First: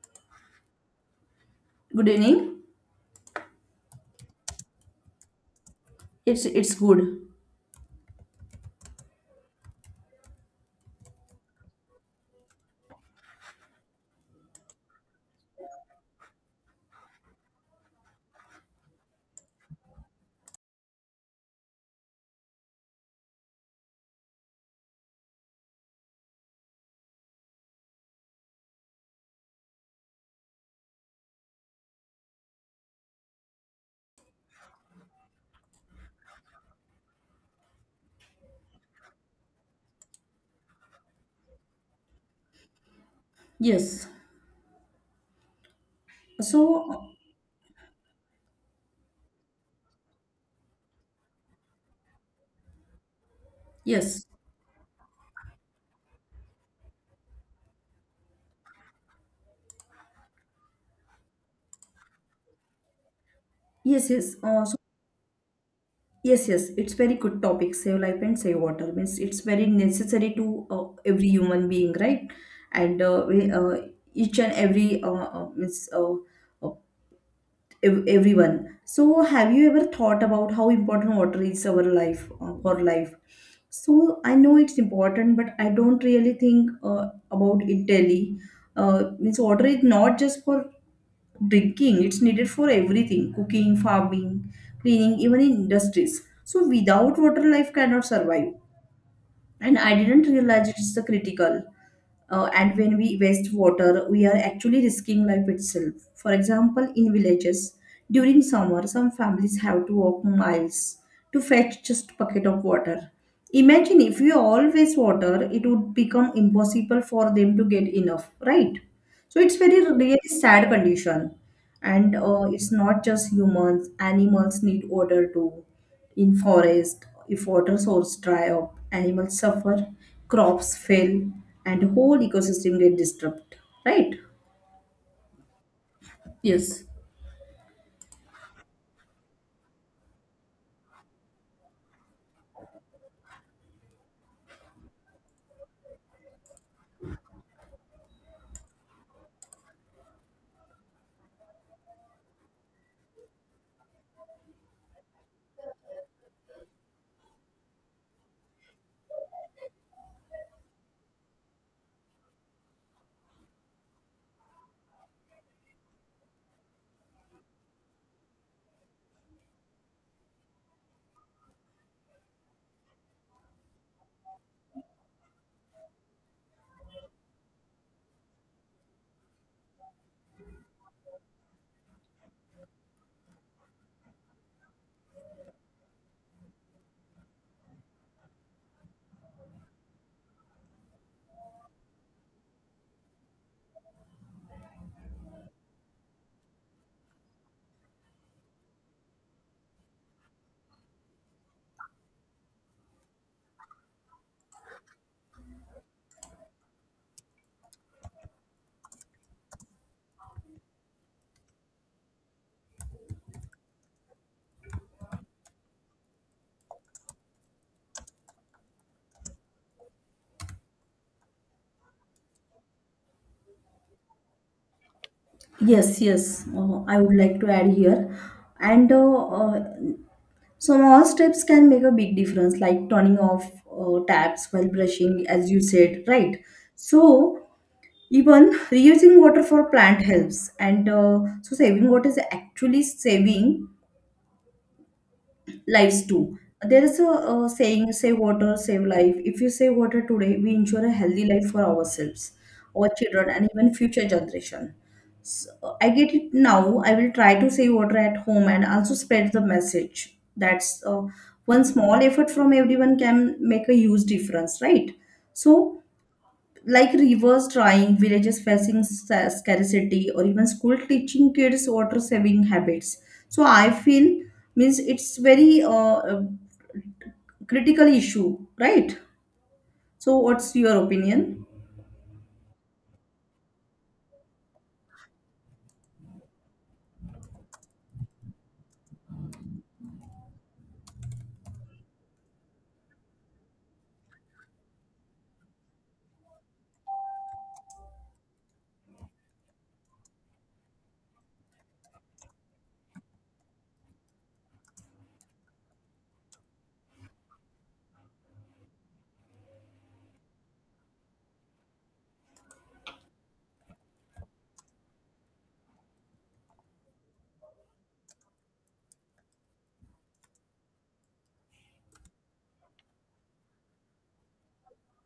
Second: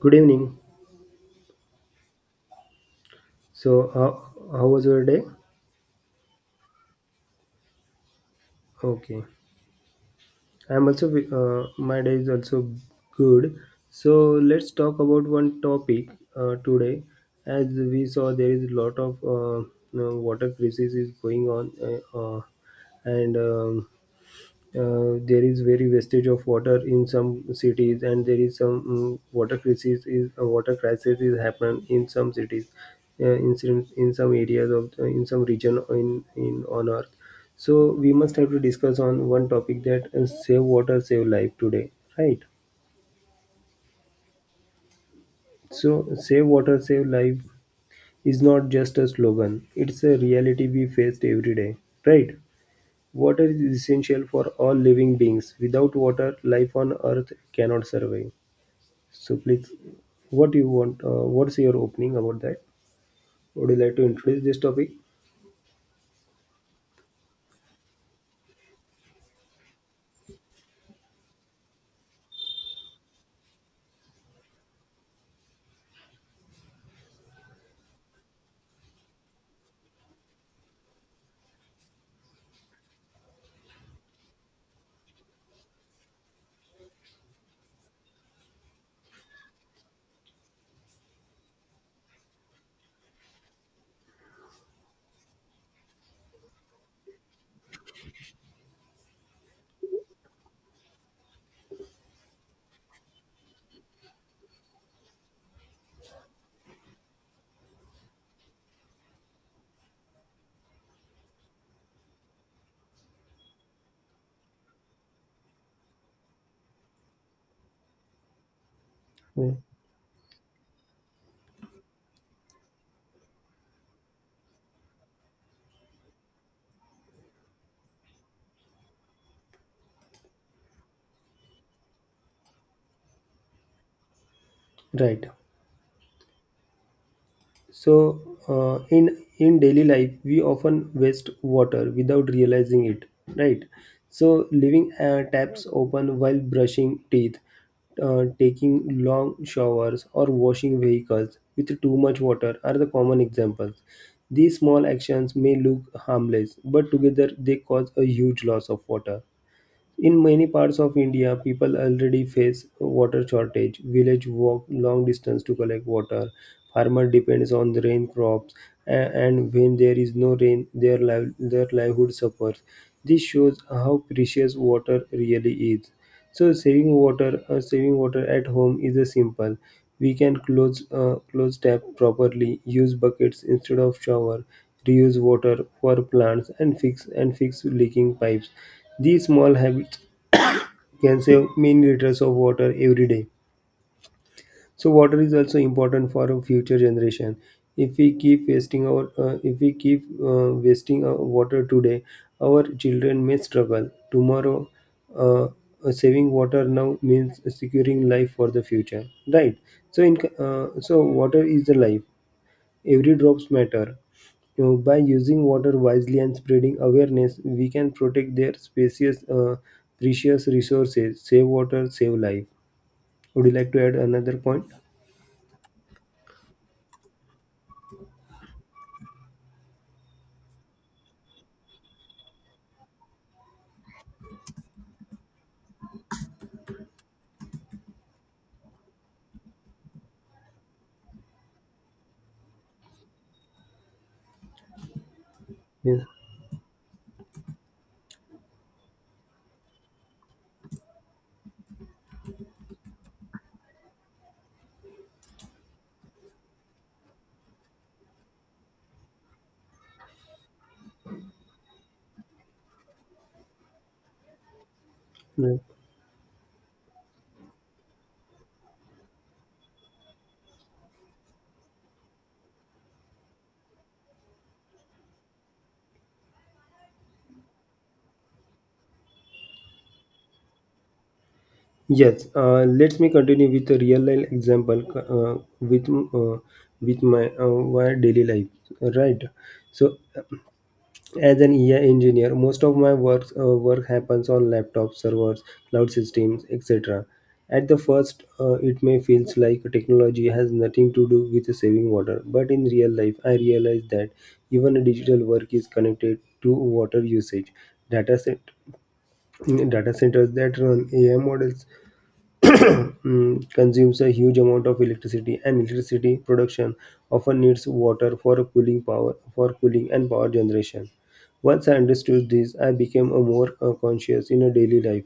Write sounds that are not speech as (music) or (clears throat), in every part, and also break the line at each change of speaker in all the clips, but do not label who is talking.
Good evening.
Good evening.
So, how was your day?
It's good.
Okay. I'm also, my day is also good. So, let's talk about one topic today. As we saw, there is a lot of water crisis is going on, and There is very wastage of water in some cities, and there is some water crisis is happening in some cities, in some areas of in some region in on Earth. So we must have to discuss on one topic that save water, save life today, right?
Yes.
So save
So,
water, save life is not just a slogan; it's a reality we faced every day, right? Water is essential
yes,
for all living beings. Without water, life on earth cannot survive. So please, what do you want? What's your opening about that? Would you like to
yes.
introduce this topic?
Yes. It's very good topic. Save life and save water means it's very necessary to uh, every human being, right? And we, each and every means uh, everyone. So, have you ever thought about how important water is our life for life? So I know it's important, but I don't really think about it daily. Means water is not just for drinking, it's needed for everything: cooking, farming, cleaning, even in industries. So without water, life cannot survive, and I didn't realize it's a critical and when we waste water we are actually risking life itself. For example, in villages during summer, some families have to walk miles to fetch just a bucket of water. Imagine if we all waste water, it would become impossible for them to get enough, right? So
Mm.
it's very really sad condition. And it's not just humans, animals need water too. In forest, if water source dry up, animals suffer, crops fail, and whole ecosystem get disturbed. Right?
Right.
Yes.
So, in daily life, we often waste water without realizing it. Right. So leaving taps open while brushing teeth, taking long showers, or washing vehicles with too much water are the common examples. These small actions may look harmless, but together they cause a huge loss of water. In many parts of India, people already face water shortage. Village walk long distance to collect water. Farmer depends on the rain crops, and when there is no rain, their livelihood suffers. This shows how precious water really is. So saving water at home is a simple. We can close tap properly, use buckets instead of shower, reuse water for plants, and fix leaking pipes. These small habits can save many liters of water every day. So water is also important for our future generation. If we keep wasting our, If we keep wasting our water today, our children may struggle tomorrow. Uh, Saving water now means securing life for the future, right? So water is the life. Every drops matter. You know, by using water wisely and spreading awareness, we can protect their precious resources. Save water, save life. Would you like to add another point?
Yes. I would like to add here, and small steps can make a big difference, like turning off taps while brushing, as you said, right? So even reusing water for plant helps, and so saving water is actually saving
Yes.
lives too. There is a, saying, save water, save life. If you save water today, we ensure a healthy life for ourselves, our children, and even future generation. So I get it now. I will try to save water at home and also spread the message. That's one small effort from everyone can make a huge difference, right?
Yeah.
So like rivers drying, villages facing scarcity, or even school teaching kids water saving habits. So I feel means it's very critical issue, right? So what's your opinion?
Yes. Let me continue with a real life example with my my daily life. Right. So as an AI engineer, most of my work work happens on laptops, servers, cloud systems, etc. At the first, it may feels like technology has nothing to do with saving water, but in real life, I realize that even digital work is connected to water usage. Data set Data centers that run AI models (clears throat) consumes a huge amount of electricity, and electricity production often needs water for cooling power, for cooling and power generation. Once I understood this, I became a more conscious in a daily life.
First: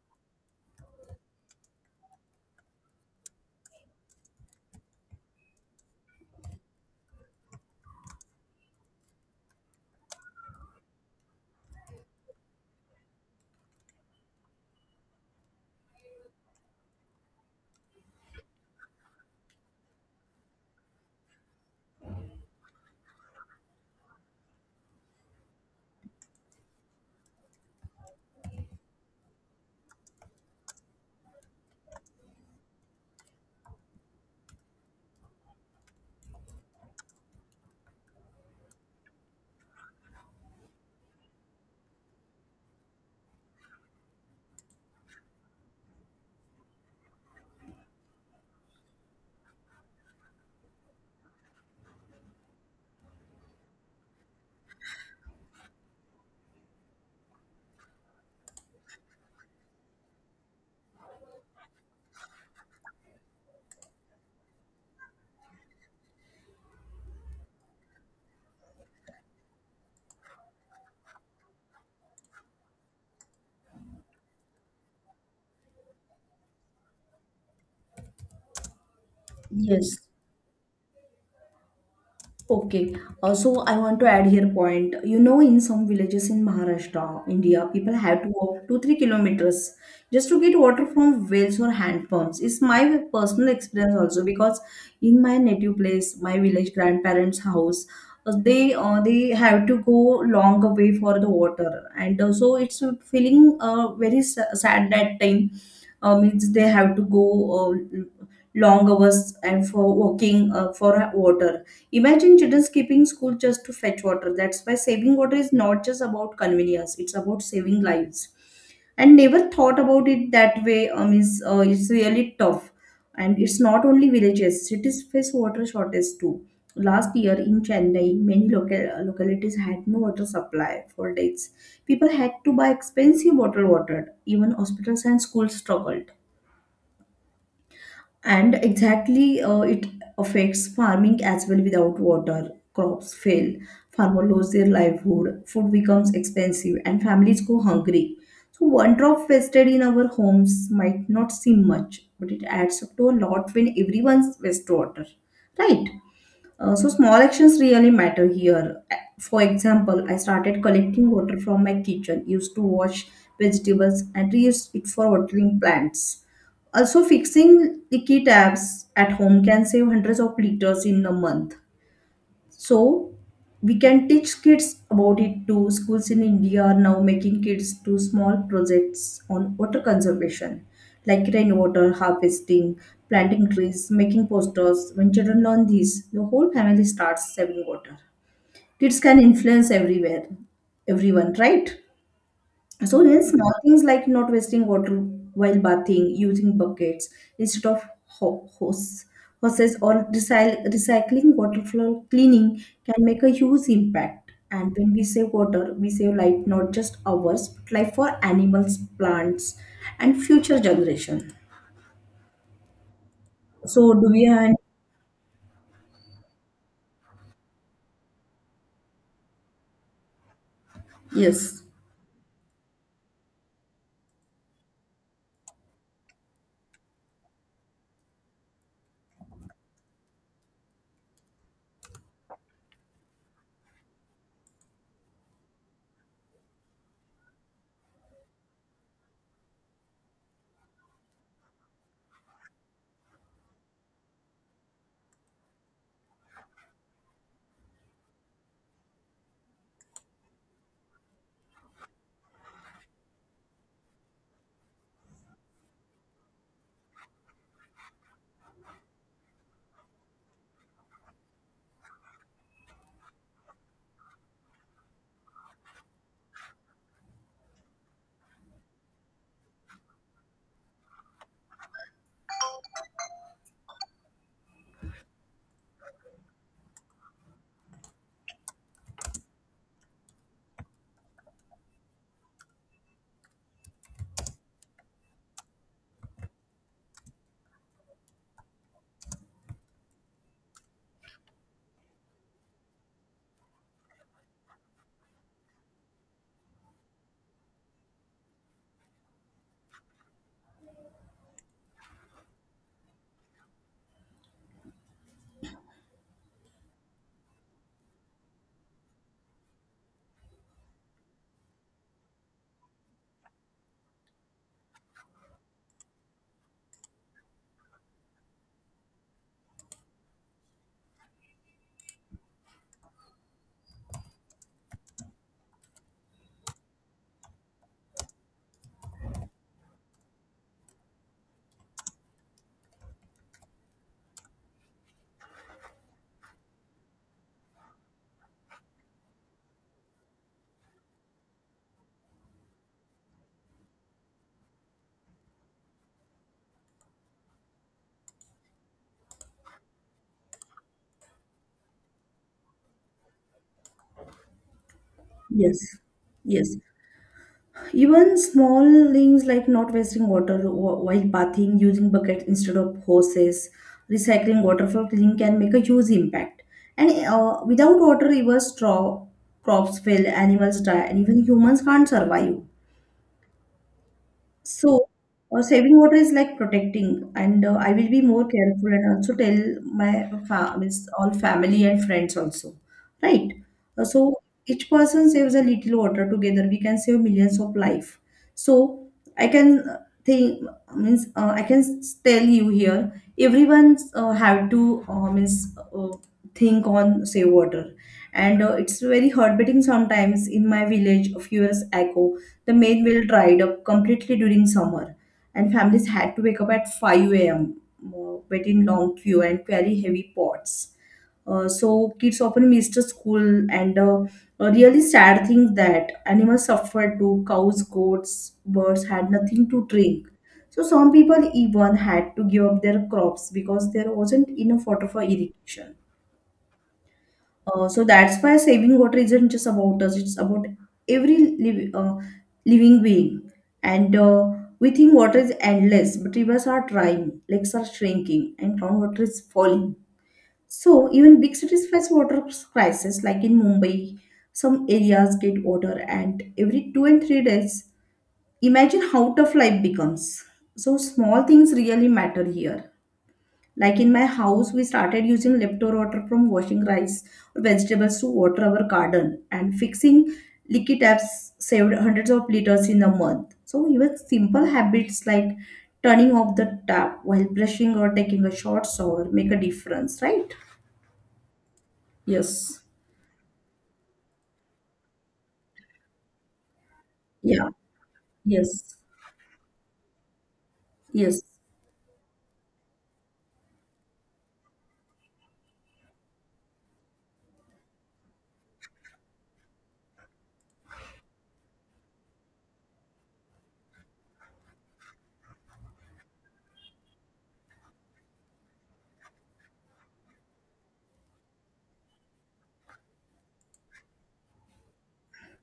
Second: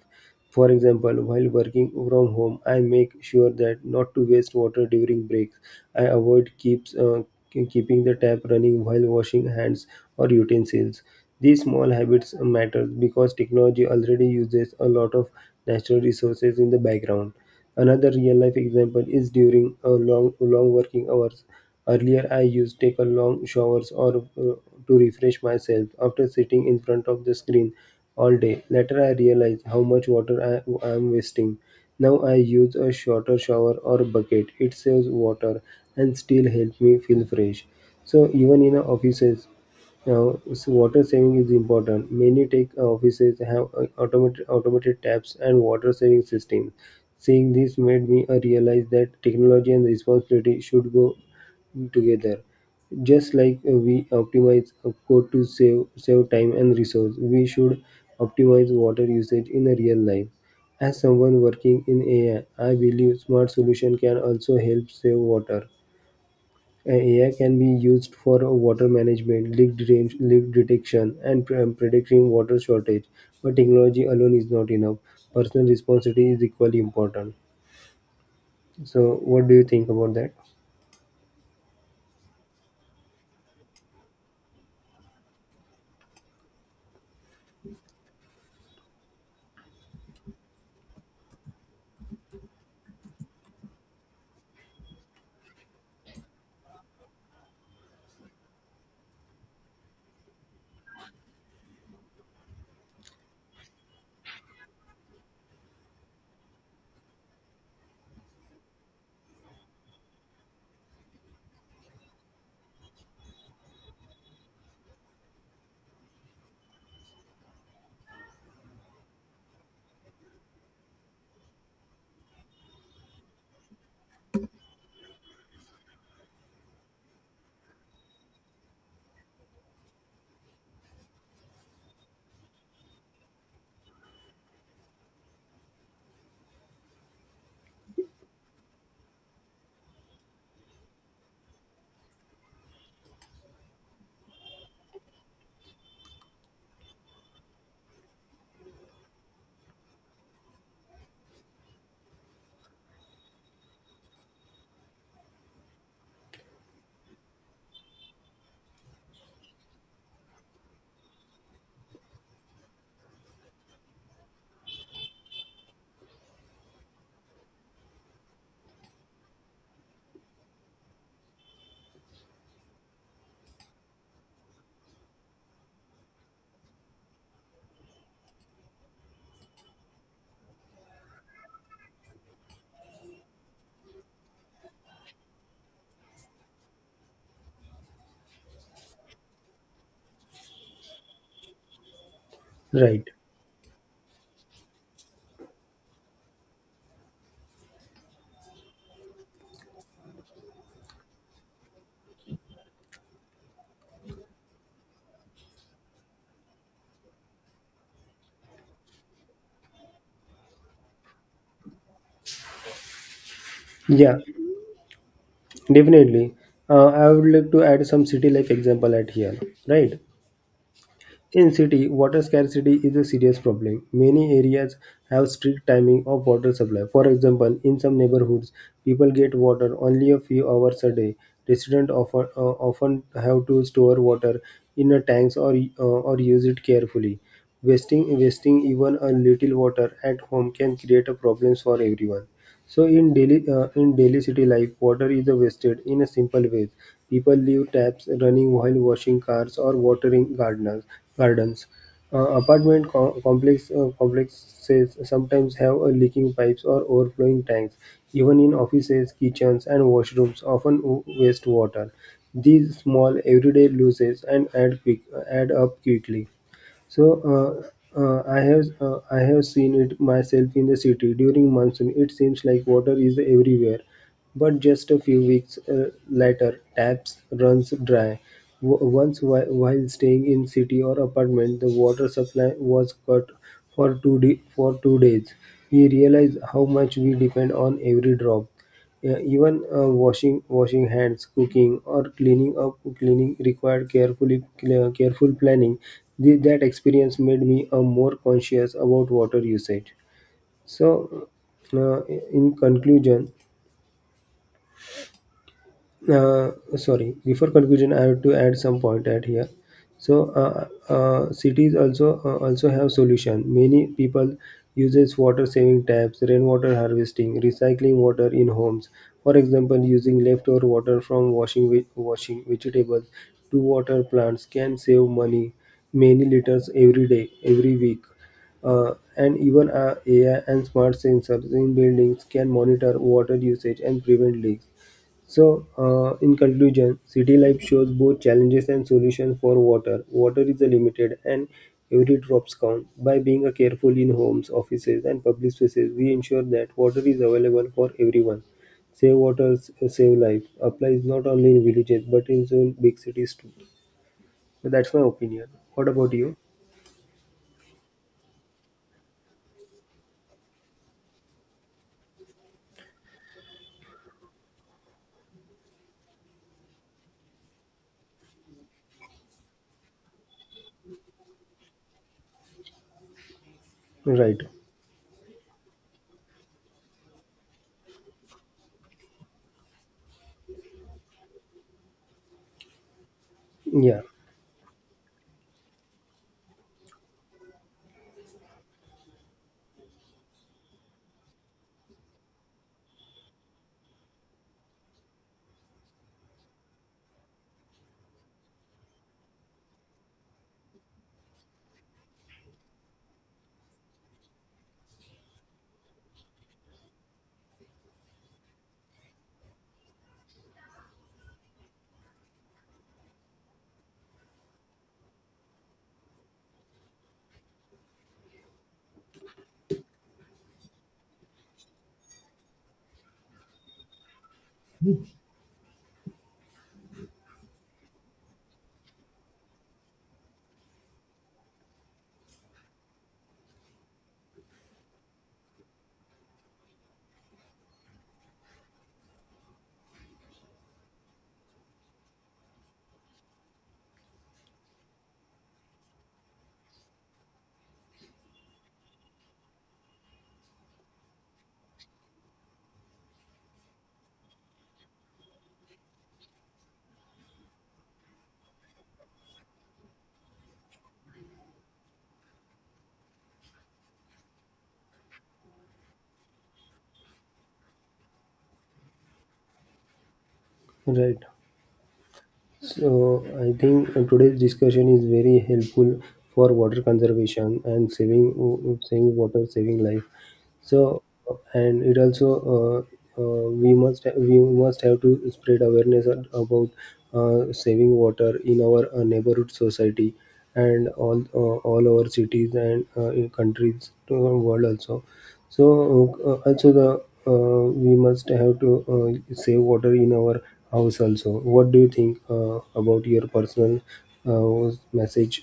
For example, while working from home, I make sure that not to waste water during breaks. I avoid keeps uh, keeping the tap running while washing hands or utensils. These small habits matter because technology already uses a lot of natural resources in the background. Another real life example is during a long long working hours. Earlier, I used to take a long showers or to refresh myself after sitting in front of the screen all day. Later, I realized how much water I am wasting. Now I use a shorter shower or bucket. It saves water and still helps me feel fresh. So even in our offices, now, so water saving is important. Many tech offices have automated taps and water saving systems. Seeing this made me realize that technology and responsibility should go together. Just like we optimize a code to save time and resource, we should optimize water usage in a real life. As someone working in AI, I believe smart solution can also help save water. AI can be used for water management, leak detection, and predicting water shortage. But technology alone is not enough. Personal responsibility is equally important. So, what do you think
Yes.
about that?
Okay, so I want to add here point. You know, in some villages in Maharashtra, India, people have to walk 2 3 kilometers just to get water from wells or hand pumps. It's my personal experience also, because in my native place, my village grandparents' house, they have to go long way for the water, and so it's feeling very sad that time. Means they have to go uh, long hours and for walking for water. Imagine children skipping school just to fetch water. That's why saving water is not just about convenience, it's about saving lives. And never thought about it that way. Is, it's really tough. And it's not only villages, cities face water shortage too. Last year in Chennai, many local localities had no water supply for days. People had to buy expensive bottled water. Even hospitals and schools struggled. And exactly it affects farming as well. Without water, crops fail, farmer lose their livelihood, food becomes expensive, and families go hungry. So one drop wasted in our homes might not seem much, but it adds up to a lot when everyone's waste water, right? Uh, so small actions really matter here. For example, I started collecting water from my kitchen, used to wash vegetables, and reused it for watering plants. Also, fixing leaky taps at home can save hundreds of liters in a month. So we can teach kids about it too. Schools in India are now making kids do small projects on water conservation, like rainwater harvesting, planting trees, making posters. When children learn these, the whole family starts saving water. Kids can influence everywhere, everyone, right? So
Right.
then small things like not wasting water while bathing, using buckets instead of hose, hoses, or recycling water for cleaning can make a huge impact. And when we save water, we save life, not just ours, but life for animals, plants, and future generation. So do
Yeah,
we have any?
definitely. I would like to add some city life example at here. Right. In
Yes,
city, water scarcity is a serious problem. Many areas have strict timing of water supply. For example, in some neighborhoods, people get water only a few hours a day. Residents often have to store water in a tanks or or use it carefully. Wasting even a little water at home can create a problems for everyone. So in daily city life, water is wasted in a simple ways. People leave taps running while washing cars or watering gardeners gardens. Apartment complexes sometimes have a leaking pipes or overflowing tanks. Even in offices, kitchens and washrooms often waste water. These small everyday losses and add quick add up quickly. So I have seen it myself in the city during monsoon. It seems like water is everywhere, but just a few weeks later, taps runs dry. While staying in city or apartment, the water supply was cut for two days. We realized how much we depend on every drop. Yeah, even washing hands, cooking, or cleaning required careful planning. That experience made me more conscious about water usage. So, uh, in conclusion, uh, sorry, before conclusion, I have to add some point at here. So, cities also have solution. Many people uses water saving taps, rainwater harvesting, recycling water in homes. For example, using leftover water from washing vegetables to water plants can save money, many liters every day, every week. And even AI and smart sensors in buildings can monitor water usage and prevent leaks. So, in conclusion, city life shows both challenges and solutions for water. Water is a limited and every drops count. By being a careful in homes, offices, and public spaces, we ensure that water is available for everyone. Save water, save life applies not only in villages but in some big cities too. So that's my opinion.
yes,
What about you?
yes. Even small things like not wasting water while bathing, using buckets instead of hoses, recycling water for cleaning can make a huge impact. And without water, rivers, straw, crops fail, animals die, and even humans can't survive.
Right.
So, saving water is like protecting, and I will be more careful and also tell my fa means all family and friends also, right?
Yeah.
So each person saves a little water together. We can save millions of life. So I can think, means I can tell you here. Everyone have to means think on save water. And it's very heartbreaking. Sometimes in my village a few years ago, the main well dried up completely during summer, and families had to wake up at 5 a.m., wait in long queue and carry heavy pots. Uh, so kids often missed the school. And A really sad thing, that animals suffered too. Cows, goats, birds had nothing to drink. So some people even had to give up their crops because there wasn't enough water for irrigation. Uh, so that's why saving water isn't just about us, it's about every living being. And we think water is endless, but rivers are drying, lakes are shrinking, and groundwater is falling. So even big cities face water crisis, like in Mumbai, some areas get water, and every two and three days, imagine how tough life becomes. So small things really matter here. Like in my house, we started using leftover water from washing rice or vegetables to water our garden, and fixing leaky taps saved hundreds of liters in a month. So, even simple habits like turning off the tap while brushing or taking a short shower make a difference, right?
Right.
Yes.
So I think today's discussion is very helpful for water
Yeah.
conservation and
Yes.
saving water, saving life. So
Yes.
and it also uh, we must have to spread awareness about saving water in our neighborhood society and all over cities and in countries to the world also. So also the we must have to save water in our house also. What do you think about your personal message?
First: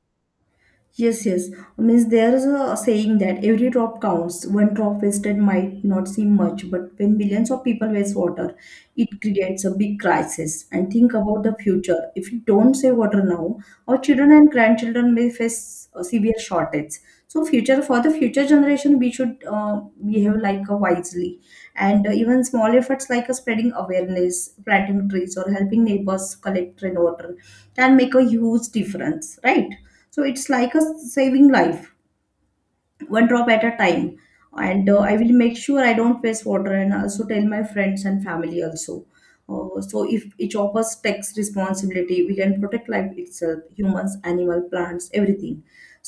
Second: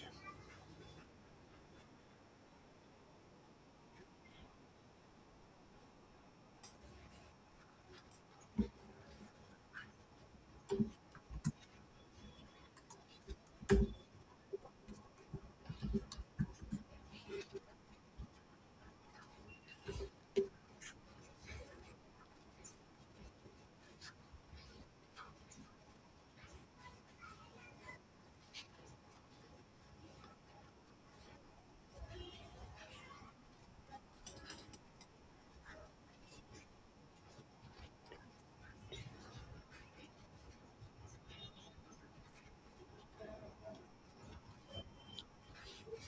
Yes, yes. Means there is a saying that every drop counts. One drop wasted might not seem much, but when millions of people waste water, it creates a big crisis. And think about the future. If we don't save water now, our children and grandchildren may face a severe shortage. So, future for the future generation, we should behave like wisely. And even small efforts like spreading awareness, planting trees, or helping neighbors collect rainwater can make a huge difference, right? So it's like a saving life one drop at a time. And I will make sure I don't waste water and also tell my friends and family also. So if each of us takes responsibility, we can protect life itself: humans, animal, plants, everything.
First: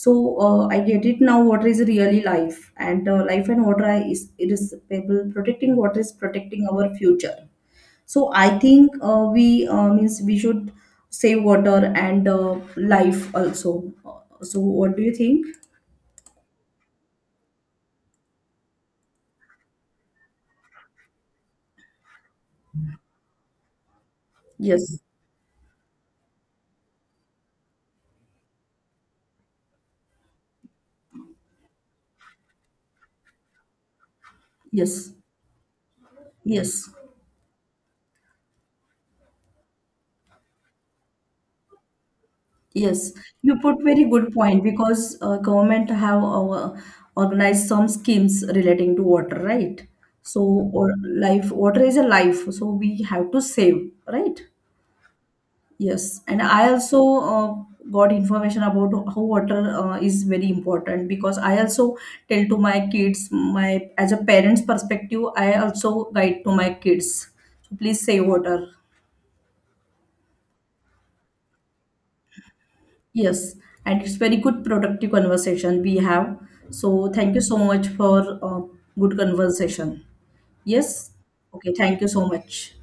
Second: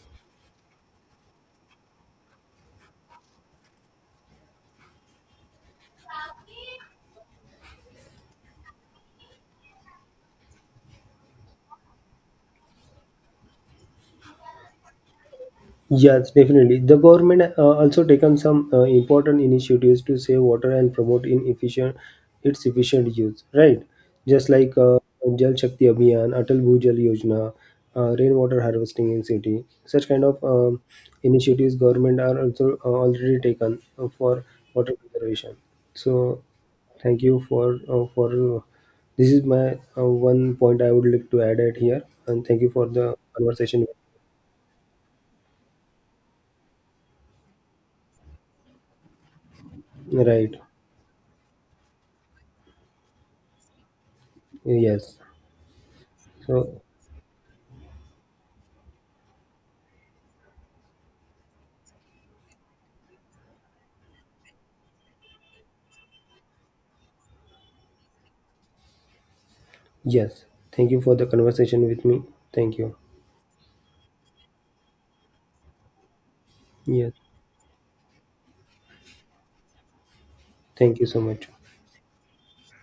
So I get it now, water is really life. And life and water is irreplaceable. Protecting water is protecting our future. So I think we means we should save water and life also. So what do you think?
Yes, definitely. The government also taken some important initiatives to save water and promote in efficient its efficient use. Right, just like
Yes,
Jal Shakti Abhiyan, Atal Bhujal Yojana, rainwater harvesting in city. Such kind of initiatives government are also already taken for water
yes,
conservation. So,
yes,
thank you for uh, this is my one point I would like to add at here, and thank you for the
yes. You put
conversation.
very good point because government have organized some schemes relating to water, right? So
Right.
or life, water is a life, so we have to save, right?
Yes.
Yes, and I
So,
also got information about how water is very important because I also tell to my kids, my as a parent's perspective I also guide to my kids. So please save water.
yes, thank you for the conversation with me. Thank you.
Yes, and it's very good productive conversation we have. So
Yes,
thank you so much for good conversation.
thank you
Yes.
so much.
Okay, thank you so much.